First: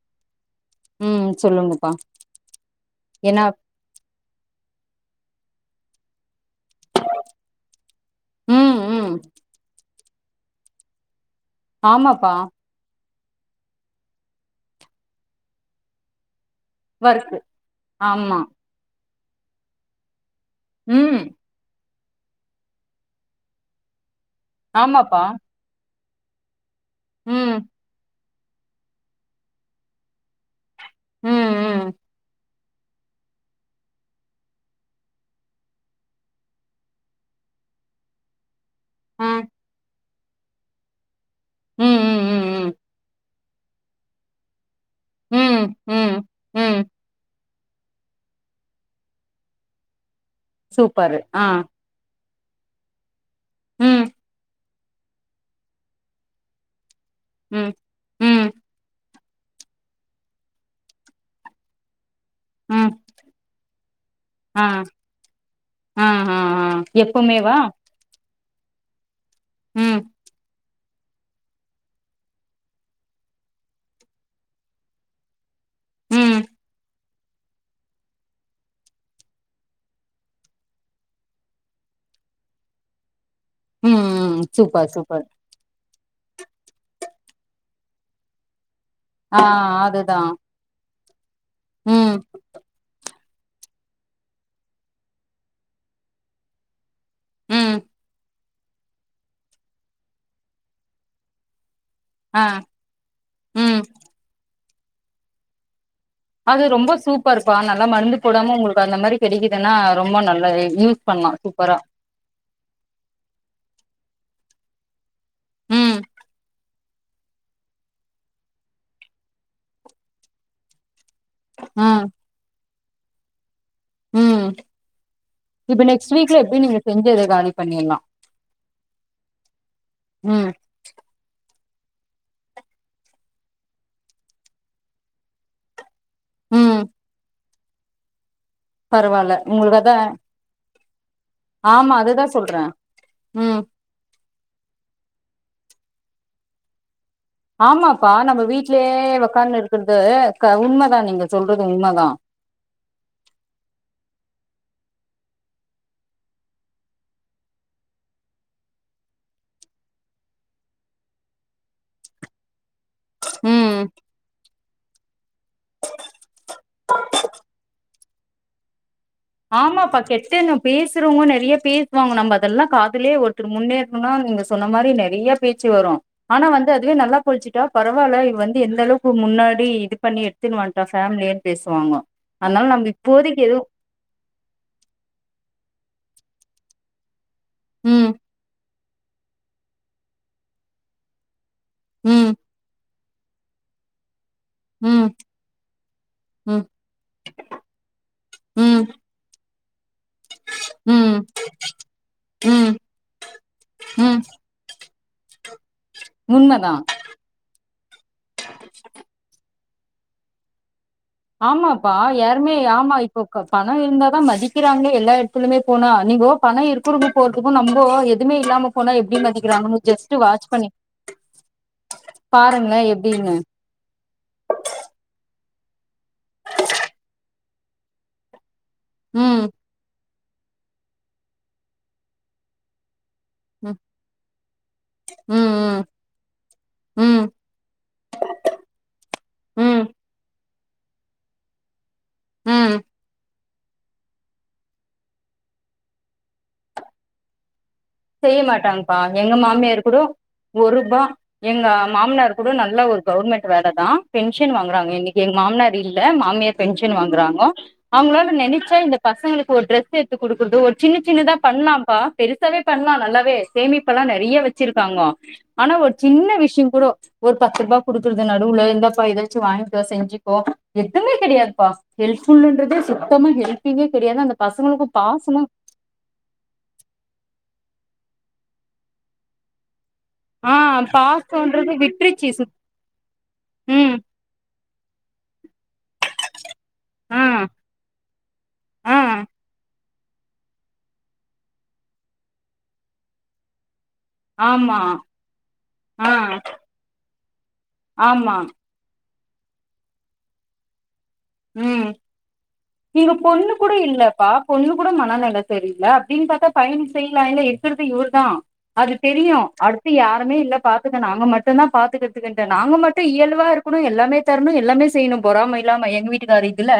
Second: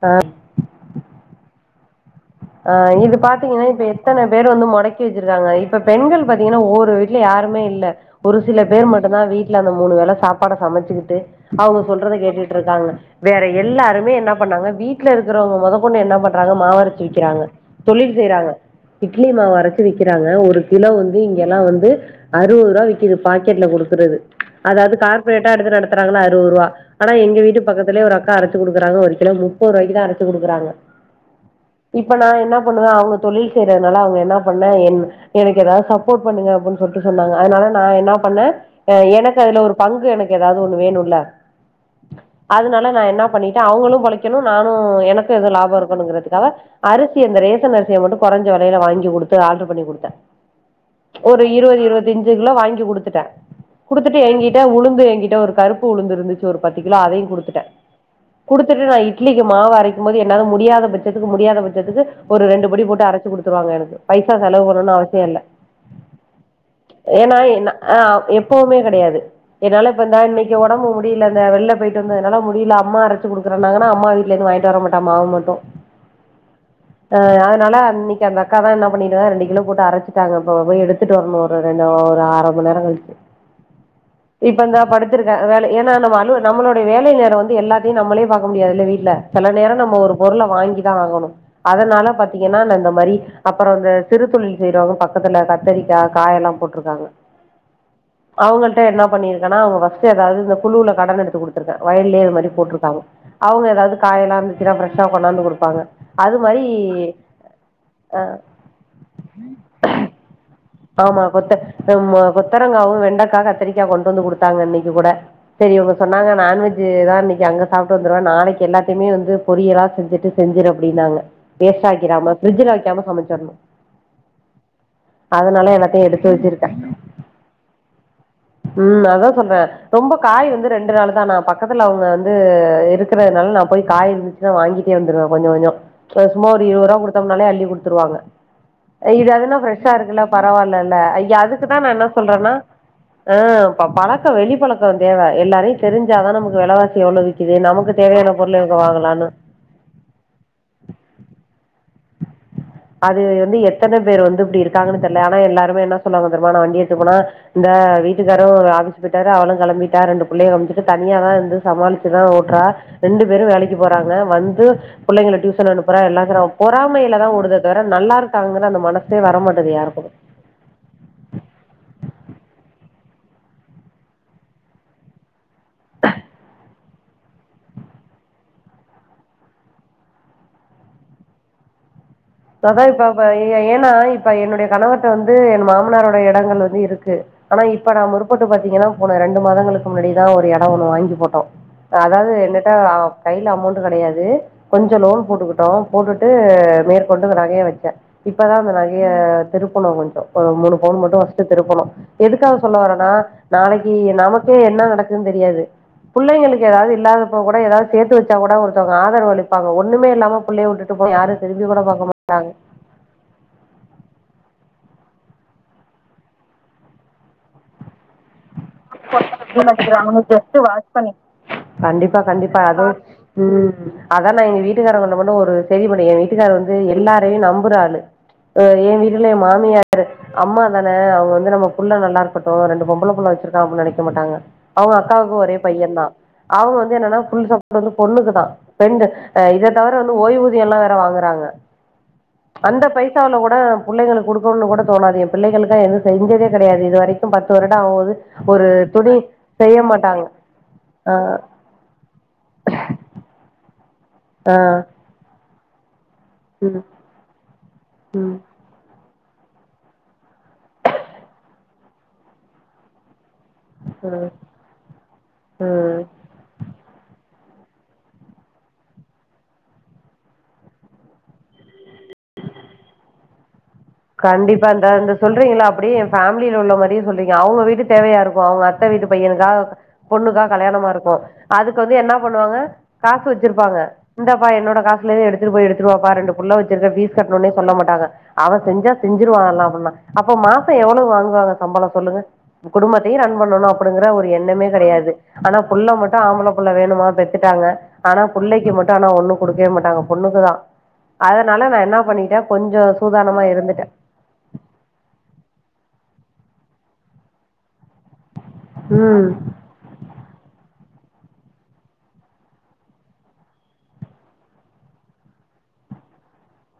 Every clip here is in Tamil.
அ ம் சொல்லுங்கப்பா ஆ இது ஏன்னா பாத்தீங்கன்னா இப்ப எத்தன பேர் வந்து முடக்கி வெச்சிருக்காங்க இப்ப பெண்கள் பாத்தீங்கன்னா ஒவ்வொரு வீட்ல யாருமே இல்ல ஒரு சில ம் பேர் ம் மட்டுந்தா வீட்ல அந்த மூணு வேல சாப்பாட சமச்சுக்கிட்டு அவுங்க சொல்றத ஆமாப்பா கேட்டுட்டு இருக்காங்க வேற எல்லாருமே என்ன பண்ணாங்க வீட்ல இருக்கிறவங்க மொதொ கொண்டு என்ன பண்றாங்க மாவ் அ ஒர்க்கு ரக்கிறாங்க தொழில் ஆமா செய்றாங்க இட்லி மாவு அரச்சு விக்கிறாங்க ஒரு கிலோ வந்து ம் இங்கெல்லா வந்து அறுவது ரூவா விக்குது பாக்கெட்ல குடுக்கறது அதாவது ஆமாப்பா கார்ப்ரேட்டா எடுத்து நடத்துறாங்ள்ள அறுவது ரூவா ஆனா ம் எங்கவிட்டு பக்கத்துலயே ஒரு அக்கா அரச்சு குடுக்கறாங்க ஒருகிலோ முப்பது ரூபாய்க்குதா அரச்சு குடுக்கறாங்க ம் ம் இப்ப நா என்ன பண்ணவ அவுங்க தொழில் செய்யறனால அவுங்க என்னா பண்ண என் எனக்கு எதாவது சப்போர்ட் பண்ணுங்க அப்ன்னு சொல்ட்டு சொன்னாங்க அதுனால நா என்னா பண்ணே ஆ எனக்கு அதுல ஒரு பங்கு எனக்கு எதாவது ஒண்ணு வேணுல்ல ம் ம் ம் அதுனால நா என்னா பண்ணி ட்ட அவுங்களு பொழைக்கணு நானு எனக்கு ம் எதோ ம் லாபோ ம் இருக்கனுங்கறதுக்காவ ம் அரிசிய அந்த ரேசன் அரிசிய மட்டு கொறஞ்ச வெலல வாங்கி குடுத்து ஆல்ட்டர் பண்ணி குடுத்த சூப்பரு ஒரு ஆ இருவது இருவத்தஞ்சு கிலோ வாங்கி குடுத்துட்ட ம் குடுத்துட்டு என்கிட்ட உளுந்து என்கிட்ட ஒரு கருப்பு உளுந்து இருந்துச்சு ஒரு பத்து கிலோ அதையு குடு ம் ம் குடுத்துட்டு நா இட்லிக்கு மாவு அரைக்கும்போது என்னால முடியாத பட்சத்துக்கு முடியாத பட்சத்துக்கு ஒரு ரெண்டு படி ம் போட்டு அரச்சு குடுத்துருவாங்க எனக்கு பைசா செலவு பண்ணனுனு அவசியோ இல்ல அ அ எப்புமேவா அ எப்புமே கெடயாது என்னால ம் இப்பந்தா இன்னைக்கு ஒடம்பு முடில இந்த வெளில போயிட்டு வந்தனால முடில அம்மா அரச்சு குடுக்கறனாங்கனா அம்மா வீட்லந்து வாங்கிட்டு வர மாட்ட மாவு மட்டு ம் அ அதனால அன்னைக்கு அந்த அக்காதா என்ன பண்ணிருக்காங்க ரெண்டு கிலோ போட்டு அரச்சுட்டாங்க இப்போ போய் எடுத்திட்டு வரணு இப்ப இன்னு ஒரு அர மணி நேரோ கழி ம் ம் இப்ப இந்தா சூப்பர் சூப்பர் படுத்திருக்கே வேல ஏனா நம்ம ஆலுவல் நம்மளோட வேலை நேரோ வந்து எல்லாத்தயு நம்மளே பாக்க முடியாதில்ல வீ ட்ல ஆ சில நேரோ நம்ம ஒரு அதுதா பொருள வாங்கிதா ஆகணு அதனால ம் பா த்தீங்கன்னா நா இந்த மாரி அப்றோ அந்த சிறு தொழில் செய்றவங்க பக்கத்துல கத்தரிக்கா காயெல்லா போட்டிருக்காங்க ம் அவுங்கிள்ட்ட என்ன பண்ணிருக்கனா அவுங்க ஃபர்ஸ்ட் எதாவது இந்த குழுவுல கடன் எடுத்து குடு த்திருக்க வயல்லயே இது ஆ மாரி போட்டிருக்காங்க அவுங்க ம் எதாவது காயெல்லா இருந்துச்சுனா ஃப்ரெஷ்ஷா கொண்டாந்து குடுப்பாங்க அது ரொம்ப சூப்பர்ப்பா நல்லா மருந்து போடாம உங்களுக்கு அந்த மாரி கெடைக்குதுன்னா ரொம்ப நல்லாவே ஆமா பொத்த ம் மா பொ கத்தரங்காவு வெண்டக்கா கத்திரிக்கா கொண்டு வந்து குடுத்தாங்க இன்னைக்கு கூட சரி இவங்க ம் சொன்னாங்க நான்வெஜ் இதேதா அன்னைக்கு அங்க சாப்ட்டு வந்துடுவே நாளைக்கு எல்லாத்தையுமே வந்து பொரியலா செஞ்சுட்டு செஞ்சுடு அப்டின்னாங்க ம் வேஸ்டாக்கிராம ஃபிரிட்ஜில வக்காம சமச்சடணு ம் இப்ப எல்லாத்தையும் நெக்ஸ்ட்டு எடுத்து வீக்ல எப்டி வச்சிருக்கேன் நீங்க செஞ்சத காலி பண்ணிடலா ம் அதா சொல்றே ரொம்ப காய் வந்து ரெண்டு நாளுதா நா பக்கத்துல அவங்க வந்து இருக்கறதுனால நா போய் காய் இருந்துச்சுன்னா வாங்கிட்டே வந்துருவே கொஞ்ச கொஞ்ச சும்மா ஒரு ம் இருவது ரூபா குடுத்தோம்னாலே அள்ளி குடுத்துருவாங்க இ பரவால்ல அதுனா உங்களுக்கு ஃப்ரஷ் அதா பரவால்லல்ல ஐய அதுக்கு தா நா ஆமா என்னா அதுதா சொல்றேன்னா சொல்ற ஆ ம் இப்ப பழக்க வெளிப்பழக்க தேவை எல்லாரையு தெரிஞ்சாதா நமக்கு வெலைவாசி எவ்ளோ விக் கிது நமக்கு தேவையான பொருள இங்க வாங்கலான்னு கிறது க உண்மதா நீங்க சொல்றது உண்மதா அது வந்து எத்தன பேர் வந்து இப்டி இருக்காங்கனு தெரில ஆனா எல்லாருமே என்ன சொல்லுவாங்க தெருமா நா வண்டி எடுத்து போனா இந்தா வீட்டுக்காரு ஆவிசு போயிட்டாரு அவளு கெளம்பிட்டா ரெண்டு பிள்ளைய அமிச்சிட்டு தனியா தா இருந்து சமாளிச்சுதா ஓட்றா ரெண்டு பேரு ம் வேலைக்கு போறாங்க வந்து புள்ளங்கள டியூசன் அனுப்புறா எல்லா கிறா பொறாமையில தா ஓடுது நல்லா இருக்காங்கன்னா அந்த மனசே வர மாட்டது யாருக்கு பேசுறவங்கோ நெறைய பேசுவாங்க நம்ப அதல்லா காதுலே ஒருத்தரு முன்னேறணும்னா நீங்க சொன்ன மாரி நெறைய பேச்சு வரு ஆனா வந்து அதுவே நல்லா பொழச்சுட்டா பரவால்ல இவ வந்து எந்தளவுக்கு முன்னாடி இது பண்ணி எத் துனி வண்டா ஃபேமிலியே பேசுவாங்கோ அதா இப்ப அவ எ ஏனா இப்ப என்னுடைய கணவர்ட்ட வந்து என் மாமனாரோடய எடங்கள் வந்து இருக்கு ஆனா இப்ப நா ம் முற்பட்டு பாத்தீங்கன்னா போன ரெண்டு மாதங்களுக்கு முன்னாடி தா ஒரு எட ஒன்னு வாங்கி போட்டோ ம் அதாவது என்னட்டா கையில அமௌண்ட் கெடையாது கொஞ்ச ம் லோன் போட்டுக்கிட்டோ போட்டுட்டு ம் மேற்க் து நகைய வச்சே இப்பதா ம் நெறைய திருப்பணு கொஞ்ச ஒரு மூணு பவுன் ம் மட்டும் பர்ஸ்ட் திருப்பணும் எதுக்காக ம் சொல்ல வரேன்னா நாளைக்கு ம் நமக்கே என்ன நடக்குன்னு தெரியாது புள்ளைங்களுக்கு உண்மதான் ஏதாவது இல்லாத கூட எதாவது சேத்துச்ச கூட ஒருத்தங்க ஆதரவு அளிப்பாங்க ஒண்ணமே இல்லாம புள்ளையை விட்டு போய் யாரு திரும்பி கூடங்க பக் ஆ யாருமே ஆமாய் ப க பணோ இருந்தாதா மதிக்கிறாங்களே எல்லா எடத்துலுமே போனா நீங்கோ பணம் இருக்கரங்கோ போறதுக்கு நம்போ எதுவுமே இல்லாம போனா இப்போ எப்டி மதிக்கிறாங்கன்னு [unintelligible] வாட்ச் ஜஸ்ட் வாஷ் பண்ணி கண்டிப்பா கண்டிப்பா பாருங்களே அது எப்டின்னு ம் அதா நா எங்க வீட்டுக்காரங்கண்டுகளு ஒரு செரி படல ஏ வீட்டுக்காரு வந்து எல்லாரயு நம்புறாளு ஆ ஏ வீட்ல எ ம் மாமியா ச அம்மா தான அவங்க வந்து நம்ம புள்ள நல்லாருக்கட்டு ரெண்டு பொம்பள புள்ள வச்சுருக் ம் நெனைக்க மாட்டாங்க அவங்க அக்காவுக்கு ஒரே ம் பையந்தா அவங்க வந்து என்னனா ம் ஃபுல் [unintelligible] இது வந்து பொண்ணுக்கு தா ரெண்டு இத ம் ம் தவர வந்து ஓய்வூதியல்லா வேற வாங்குறாங்க ம் அந்த பைசாவுல கூட புள்ளைகளுக் குடுக்கணும்னு கூட தோணாது ஏ பிள்ளைகளுக்க எது செஞ்சதே கெடையாது இது வரைக்கு பத்து வருட ஆவது செய்ய மாட்டாங்கப்பா எங்க மாமியார் இருக்கடு மாட்டாங்க ஒரூபா ஆ எங்க மாமனார் இரு கூட நல்ல ஒரு கவர்மெண்ட் வேல தா. பென்ஷன் ஆ வாங்குறாங்க இன்னைக்கு எங்க மாமனர் இல்ல மாமியார் ம் பென்ஷன் வாங்குறாங்கோ அவங்களால நினைச்சா இந்த பசங்களுக்கு ஒரு ட்ரெஸ் எடுத்து குடுக்குறது ஒரு சின்ன சின்னதா பண்ணலாம்ப்பா பெருசாவே பண்ணலா நல்லாவே சேமிப்ப எல்லா ம் நெறைய வச்சிருக்காங்க ஆனா ஒரு ம் சின்ன விஷய கூட ஒரு பத்து ரூபா குடுக்குடுது நடுவுல எந்தாப்பா எதாச்சு வாங்கிக்கோ செஞ்சுக்கோ எதுவுமே கெடையாதுப்பா ஹெல்ப்ஃபுல்லுன்றதே சுத்தமா ஹெல்ப்பிங்கே கண்டிப்பா இந்தா இந்த சொல்றீங்கல்ல அப்படியே ஃபேமில உள்ள மாரியே சொல்றீங்க அவுங்க வீட்டுத் தேவையா இருக்கும் அவுங்க அத்த வீட்டு பையனுக்காக பொண்ணுக்கா ஆ கல்யாணமா இருக்கு பாசோன்றது அதுக்கு வந்து என்ன விட்ருச்சு பண்ணுவாங்க காசு வச்சிருப்பாங்க ம் இந்தாப்பா என்னோட காசுலேந்து எடுத்துட்டு போயி எடுத்துருவாப்பா ரெண்டு புள்ள வச்சிருக்க ஃபீஸ் ஆ கட்ணுன்னே சொல்ல மாட்டாக அவ செஞ்சா ஆ செஞ்சருவான்னா‌ அப்பன்னா அப்ப மாச எவ்வளவு வாங்குவாங்க சம்பள சொல்லுங்க குடும்பத்தையு ரன் பண்ணணு அப்டிங்கிற ஒரு ஒரு எண்ணமே ஆமா கெடையாது ஆனா புள்ள ஆ மட்டு ஆம்புள புள்ள வேணுமா பெத்துட்டாங்க ஆனா ஆமா புள்ளைக்கு மட்டு ஆனா ஒன்னு குடுக்கவே மாட்டாங்க பொண்ணுக்குதா அதனால நா ம் என்ன பண்ணிட்டே கொஞ்ச இங்க சூதானமா பொண்ணு கூட இருந்துட்டேன் இல் ல்லப்பா பொண்ணு கூட மனநில தெரியல அப்டின்னு பாத்தா பையனுக்கு செய்யலால்ல இருக்கறது இவர்தா அது ம் தெரியு அடு தத்து யாருமே இல்ல பாத்துக்க நாங்க மட்டுந்தா பாத்துக்கறத்துக்குன்ட்டு நாங்க மட்டும் இயல்பா இருக்கணு எல்லாமே தரணு எல்லாமே செய்யணு பொறாம இல்லாம எங்க வீட்டுக்காரரு இதுல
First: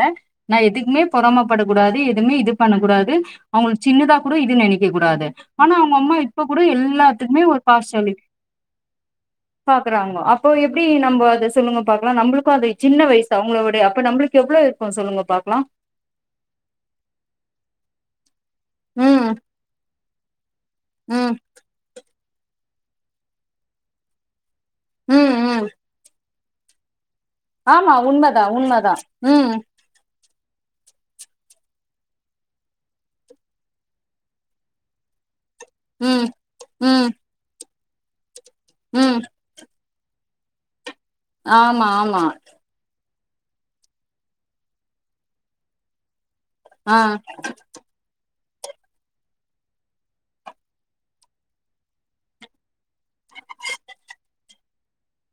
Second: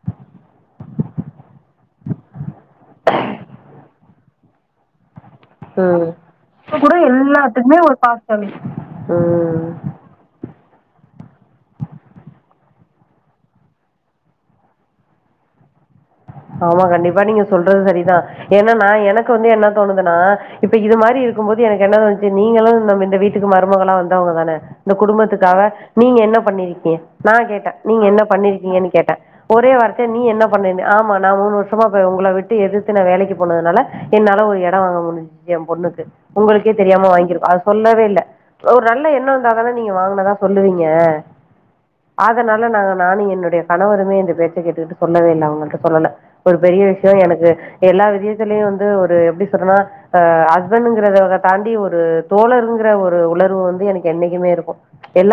நா எதுக்குமே பொறமப்படக் கூடாது எதுவுமே இது பண்ணக் கூடாது அவுங்களுக்கு சின்னதா கூட இது நெனைக்க கூடாது ஆனா அவுங்க ம் அம்மா இப்ப கூட எல்லாத்துக்குமே ஒரு பார்சியாலிட் ம் பா க்குறாங்கோ அப்போ எப்டி நம்போ அத சொல்லுங்க பாக்கலா நம்பளுக்கு அது சின்ன வயசு அவுங்களோவோடவே அப்ப நம்பளுக் கு எவ்வளோ இருக்கு சொல்லுங்க பாக்கலா ஆமா கண்டிப்பா நீங்க சொல்றது சரிதா என்னன்னா எனக்கு ம் வந்து என்ன தோணுதுன்னா இப்ப இது மாரி ம் இருக்கும்போது எனக்கு என்ன தோணுச்சு நீங்களு நம்ம இந்த வீட்டுக்கு மருமகளா வந்தவங்க தான இந்த ம் ம் குடும்பத்துக்காக நீங்க என்ன பண்ணிருக்கீங்க நா கேட்ட ஆமா நீங்க என்ன உண்மதா பண்ணிருக்கீங்கன்னு உண்மதா கேட்ட ம் ஒரே வார்த்த நீ என்ன பண்ண ஆமா நா மூணு வருஷமா இப்ப உங்கள விட்டு எதிர்த்து நா வேலைக்கு போனதுனால என்னால ஒரு எட வாங்க முடிஞ்சுச் ஏ பொண்ணுக்கு ம் உங்களுக்கே தெரியாம ம் வாங்கிருக்கோ அது சொல்லவே இல்ல ஒரு நல்ல ம் எண்ண வந்தா தான நீங்க வாங்குனதா சொல்லுவீங்க ஆமா ஆமா அதனால நாங்க நானு என்னுடைய கணவருமே இந்த பேச்ச கேட்டுக்கிட்டு சொல்லவே இல்ல அவுங்கள்ட்ட சொல்லல ஒரு பெரிய ஆ விஷய எனக்கு எல்லா விஜியத்துலயு வந்து ஒரு எப்டி சொல்றன்னா ஆ ஹஸ்பண்ட்ங்கிறத தாண்டி ஒரு தோழருங்கிற ஒரு உணர்வு வந்து எனக்கு என்னைக்குமே இருக்கு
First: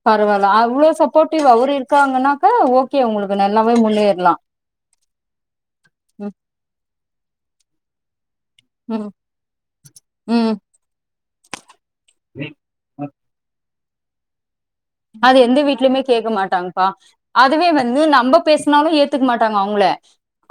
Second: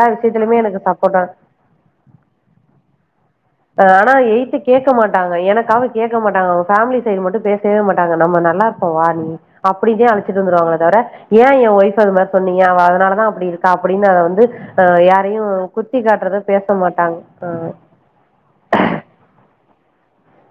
பரவால்ல அவ்ளோ சப்போட்டிவ் அவுரு இருக்காங்கன்னாக்கா ஓகே உங்களுக்கு நல்லா ஆனா எய்த்து கேக்க மாட்டாங்க எனக்காக கேக்க ம் மாட்டாங்க அவுங்க ஃபேமிலி சைடு மட்டு பேசவே மாட்டாங்க நம்ம ந என்னா இப்ப வா ம் நீ அப்டிதே அழச்சிட்டு ம் வந்துருவாங்கள தவர ஏ என் ஒய்ஃப அது மாரி சொன்னீங்க அவ அதனாலதா அப்டி இருக்கா அப்டின்னு அத வந்து அ அது யாரையும் எந்த குத்தி வீட்லயுமே கேக்க காட்டுறத பேச மாட்டாங்கப்பா மாட்டாங்க. அ. அதுவே வந்து நம்ப பேசுனாலு ஏத்துக்க மாட்டாங்க அவுங்கள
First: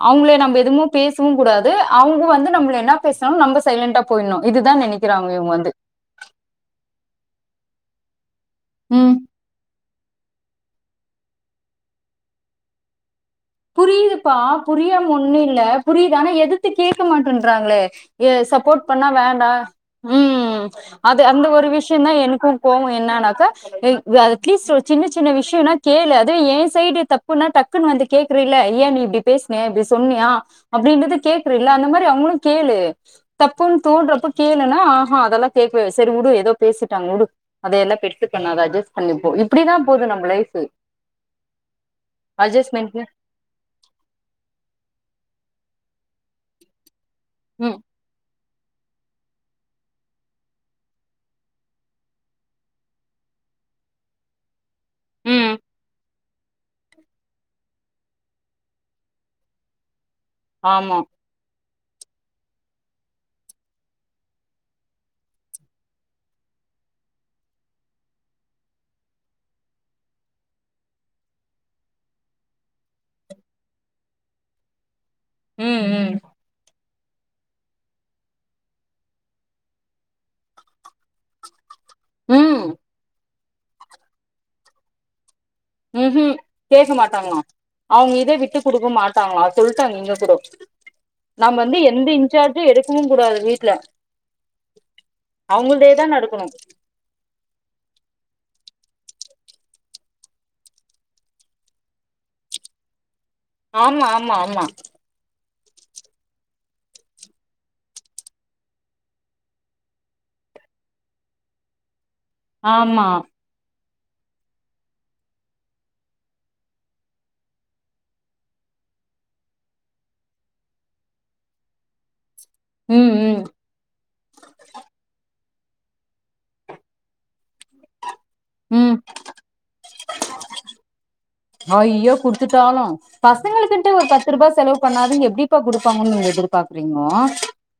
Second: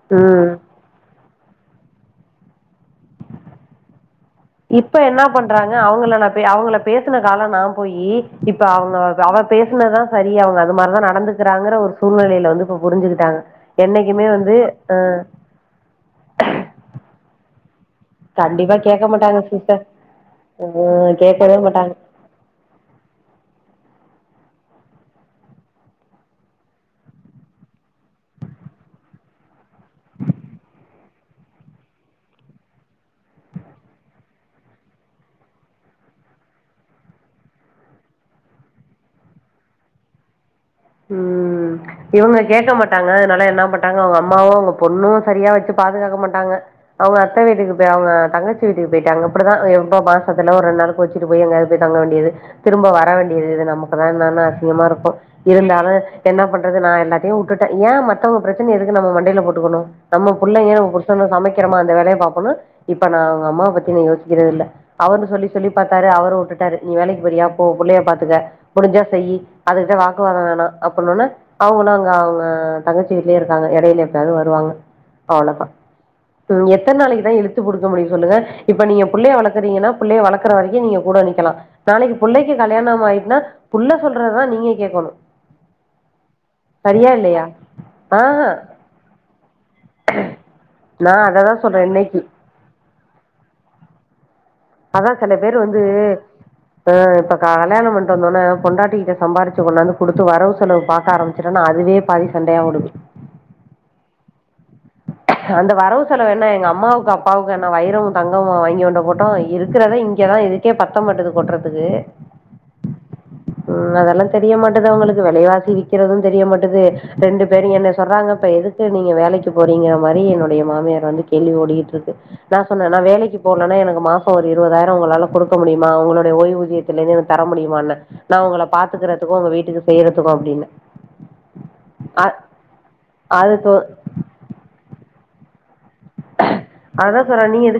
அவுங்கள ம். நம்ம எதுமு பேசவு கூடாது அவுங்க வந்து நம்பள என்ன பேசுனாலு நம்ப சைலண்ட்டா போயிணு இது இப்ப என்ன பண்றாங்க அவுங்கள நா அவுங்கள பேசுன கால நா போயி இப்ப அவுங்க ம் அவ பேசுனதா சரியாவு அது மாரிதா நடந்துக்கிறாங்கற ஒரு சூழ்நெலைல வந்து இப்ப புரிஞ்சுக்கிட்டாங்க என்னைக்குமே புரிதுப்பா வந்து ஆ புரியாம ஒன்னு இல்ல புரிது ஆனா எதித்து கேக்க மாட்டேன்றாங்களே ஏ கண்டிப்பா சப்போட் பண்ண கேட்க மாட்டாங்க வேண்டா சிஸ்டர் ம் ம் அது அந்த கேட்கவே ஒரு மாட்டாங்க விஷ்யோந்தா எனக்கு கோவோ என்னன்னாக்கா ம் அட்லீஸ்ட் ஒரு சின்ன சின்ன விஷ்யோன்னா கேளு அதே ஏ சைடு தப்புனா டக்குன்னு வந்து கேக்குறீல ஏ நீ இப்டி பேசுன இப்டி சொன்னியா அப்டின்றது கேக்குறீல அந்த மாரி அவுங்களு கேளு தப்புன் தோன்றப்ப கேளுனா ஆஹா அதெல்லா கேக்வே செரி வுடு எதோ பேசிட்டாங் வுடு அத எல்லா பெருசு பண்ணாத அட்ஜஸ் பண்ணிப்போ இப்பிடிதா போது நம்ப லைஃபு ம் இவுங்க கேக்க மாட்டாங்க அத்னால என்னா பண்ட்டாங்கோ அவுங்க அம்மாவு அவுங்க பொண்ணு செரியா வெச்சுப் பாதுகாக்க மாட்டாங்க அவுங்க அத்த வீட்டுக்கு ம் போய் அவுங்க தங்கச் சி வீட்டுக்கு போய்ட்டாங்க இப்படிதா அ எப்ப மாசத்துல ஒரு ரெண்நாளு கோச்சுட்டு போய் எங்கயாது போய் தங்க வேண்டியது திரும்ப வர வேண்டியது இது நமக்குதா என்னனா அசிங்கமாருக்கு ம் இருந்தாலு என்ன பண்றது நா எல்லாத்தையு வுட்டுட்டே ஏ மத்தவங்க ப்ரெச்சனிய எதுக்கு நம்ம மண்டைல போட்டுக்கணு நம்ம புள்ளைங்க நம் ஆமா புருசன்னுக் சமைக்கிறோமா அந்த வேலய பாப்போணு இப்ப நா அவுங்க அம்மாவ பத்தி நா யோசிக்கிறதில்ல அவரு சொல்லி சொல்லி பாத்தாரு அவரு உட்டுட்டாரு நீ வேலைக்கு போறியா போ புள்ளய பாத்துக்க முடிஞ்சா செய்யி அதுகிட்ட வாக்குவாதோ வேணா அப்புனோன அவுங்களு அங்க அவுங்க தங்கச்சி வீட்லயே இருக்காங்க எடையில எப்பயாவது வருவாங்க அவ்ளதா ம் ம் ம் எத் தன் நாளைக்கு தா இழுத்து புடிக்க முடியு சொல்லுங்க இப்ப நீ எ புள்ளய வளக்குறீங்கனா புள்ளய வளக்குற வரைக்கு நீங்க கூட நிக்கலா நாளைக்கு புள்ளைக்கு ம் கல்யாணம் ஆயிட்ன்னா புள்ள சொல்றத்தா நீங்க கேக்கணு ம் ம் கேக்க மாட்டாங்களா இல்லையா அவுங்க இத ஆஹ் விட்டு குடுக்க மாட் டாங்ளா சொல்ட்டாங இங்க கூடோ நான் அதை தான் நம்ப் வந்து சொல்றேன் எந்த இன்னைக்கு இன்சார்ஜு எடுக்கவு கூடாது வீட்ல அதா சில பேரு வந்து அவங்கள்தேதா நடக்கணு அ இப்ப க கல்யாணம் பண்ட்டு வந்தோன பொண்டாட்டி கிட்ட சம்பாரிச்சு கொண்டாந்து குடுத்து வரவு செலவு பாக்க ஆரம் பிச்சுரனா அதுவே பாதி சண்டயா ஓடுது ஆமா ஆமா ஆமா அந்த வரவு செலவு என்ன எங்க அம்மாவுக்கு அப்பாவுக்கு என்ன வைரமு தங்கமுமா வாங்கி கொண்டு போட்டோ இருக்கிறத இங்கதா இது க்கே பத்த மாட்டது கொட்றதுக்கு ஆமா ம் அதெல்லா தெரிய மாட்டது அவுங்களுக்கு வெலைவாசி விக்கிறது தெரிய மாட்டது ரெண்டு பேரு என்ன சொல்றாங்க இப்ப எது க்கு நீங்க வேலைக் க்கு போறீங்க மாரி என்னுடைய மாமியார் வந்து கேள்வி ஓடிகிட்ருக்கு நா சொன்ன நா ம் வேலைக்கி ம் போலன்னா எனக்கு மாச ஒரு இருவதாயிரோ உங்களால குடுக்க முடியுமா உங்களுடைய ஓய்வூதியத்துலந்து எனக் தர முடியுமான்னே நா உங்கள ம் பாத்துக்குறதுக்கு உங்க வீட்டுக்கு செய்றதுக்கு அப்டின்ன ஐயோ குடுத்துட்டாலு அதுக்கு பசங்களுக்கின்ட்டு ஒரு பத்து ரூபா செலவு பண்ணாதிங்க எப்டி எப்ப குடுப்பாங்கன் நீங்க எதிர்பாக்குறீங்கோ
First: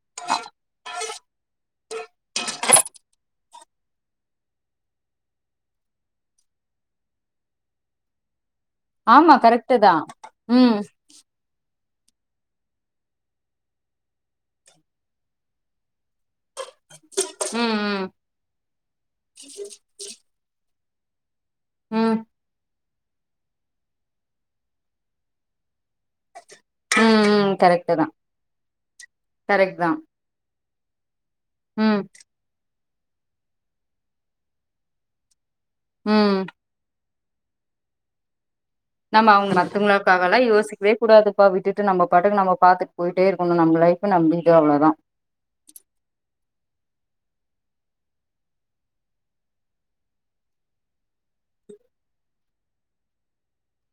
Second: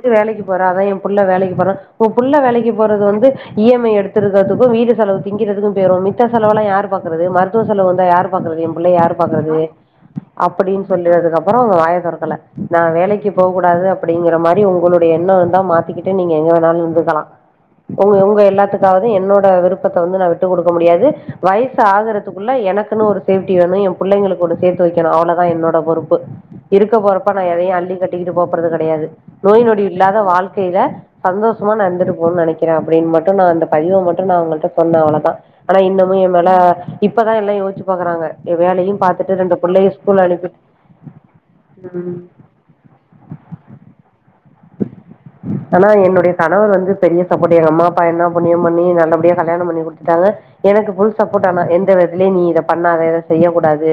து வேலைக்கு போற அதா எ புள்ள வேலைக்கு போற உ புள்ள வேலைக்கு போறது வந்து இ எம் ஐ எடுத் திருக்கிற்துக்கு வீடு செலவு திங்கிறதுக்கு பேய்ரு மிச்ச செலவுல்லா யாரு பாக்குறது மருத்துவ செலவு வந்தா யாரு பாக்குறது எ பிள்ள யாரு ஆமா பாக்குறது கரெக்ட்டுதா ம் அப்படின் சொல்லதுக்கு அப்பறோ அவுங்க வாய தொறக்கல நா வேலைக் கி போக்கூடாது அப்படிங்கிற மாரி உங்களுடைய எண்ணோ இர்ந்தா மாத்திக்கிட்டு நீங்க எங்க வேணாலும் இருக்கலா ம் ம் உங்க உங்க எல்லாத்துக்காவது என்னோட விருப்பத்த வந்து நா விட்டுக் குடுக்க முடியாது வயசு ம் ஆகுறதுக்குள்ள எனக்குன்னு ஒரு சேஃப்டி ஒன்னு எ புள்ளைங்களுக்கு ஒண்ணு சேத்து வெக்கணு அவ்ளதா என்னோட பொறுப்பு இருக்க ம் போறப்ப நா ம் எதையு அள்ளி கரெக்ட்டுதா கட் டிகிட்டு போப்போறது கெடையாது நோய் நொடி கரெக்ட்தா இல்லாத வாழ்க்கைல சந்தோஷமா நா ம் இருந்துட்டு போன் நெனைக் கிறே அப்படின் மட்டு நா இந்த பதிவ மட்டு நா அவ்ங்கள்ட்ட சொன்னே அவ்ளதா ஆனா இன்னமு எ ம் மேல இப்பதா எல்லா யோஸ்ச்சு பாக்குறாங்க எ வேலயு நம்ம அவுங்க மத்தவங்களுக்காகல்லா யோசிக்வே கூடாதுப்பா விட்டுட்டு நம்ப பாட்டுக்கு நம்ம பாத்துட் போய்ட்டே இருக்கணு நம்ம லைஃப நம்பிட்டு அவ்ளதா ஆனா என்னுடைய கணவர் வந்து பெரிய சப்போட்டு எங்க அம்மா அப்பா என்ன புண்ணியோ பண்ணி நல்லபடியா கல்யாணோ பண்ணி குடுத்துட்டாங்க எனக்கு ஃபுல் சப்போட் ஆனா எந்த விதத்லயு நீ இத பண்ணாத இத செய்யக் கூடாது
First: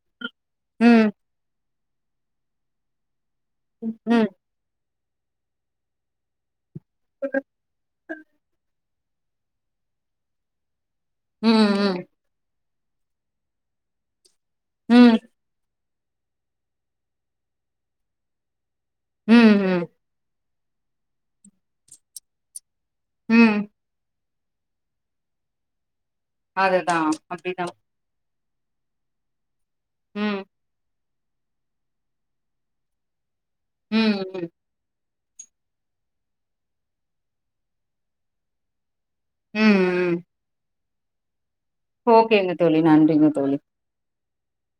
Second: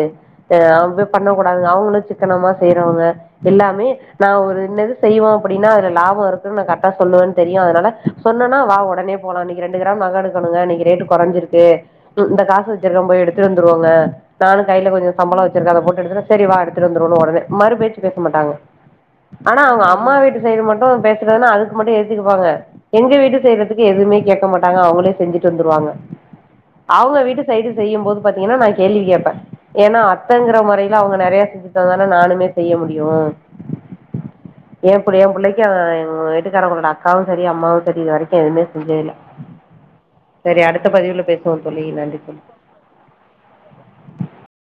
அ அவுங்ளுமே ம் பண்ணக் கூடாதுங்க, அவுங்களு சிக்கனமா செய்றவங்க எல்லாமே ம் நா ம் ஒரு இன்னது செய்வோ அப்டின்னா அதுல லாபோ இருக்குன்னு நா கரெக்டா சொல்லுவேனு தெரியு அதனால சொன்னன்ன வா ஒடனே போலா இன்னக்கி ரெண்டு கிராம் நக எடுக்கணுங்க இன்னக்கி ரேட்டு கொறஞ்சிருக்கு ம் ம் இந்த காசு வச்சிருக்கே போய் எடுத்து வந்துருவோங்க நானு கைல கொஞ்சோ ம் சம்பளோ வச்சிருக்கே அத போட்டு எடுத்துட்டு செரி வா எடுத்துட்டு வந்துருவோனு ஒடனே மறு பேச்சு பேச மாட்டாங்க ம் ஆனா அவங்க ம் அம்மா வீட்டு சைடு மட்டு பேசுறதுனா அதுக்கு மட்டு ஏத்துக்குப்பாங்க எங்க வீட்டு ம் செய்றதுக்கு எதுமே கேட்க மாட்டாங்க அவங்களே செஞ்சுட்டு வந்துருவாங்க அதுதா அவங்க வீட்டு அப்டிதா சைடு செய்யும்போது பாத்தீங்கனா நா கேள்வி கேப்ப ஏன்னா ம் அத்தங்கிற மொறையில அவங்க நெறைய செஞ்சிருந்தாதான நானுமே செய்ய முடியு ம் ம் கூட ஏ புள்ளைக்கு ஆ எங்க வீட்டுக்காரவங்களோட அக்காவு செரி அம்மாவு செரி இதுவரைக்கு எதுமே செஞ்சதில்ல ம் ம் செரி அடுத்த பதிவுல பேசுவோ தோழி ஓகேங்க தோழி நன்றிங்க தோழி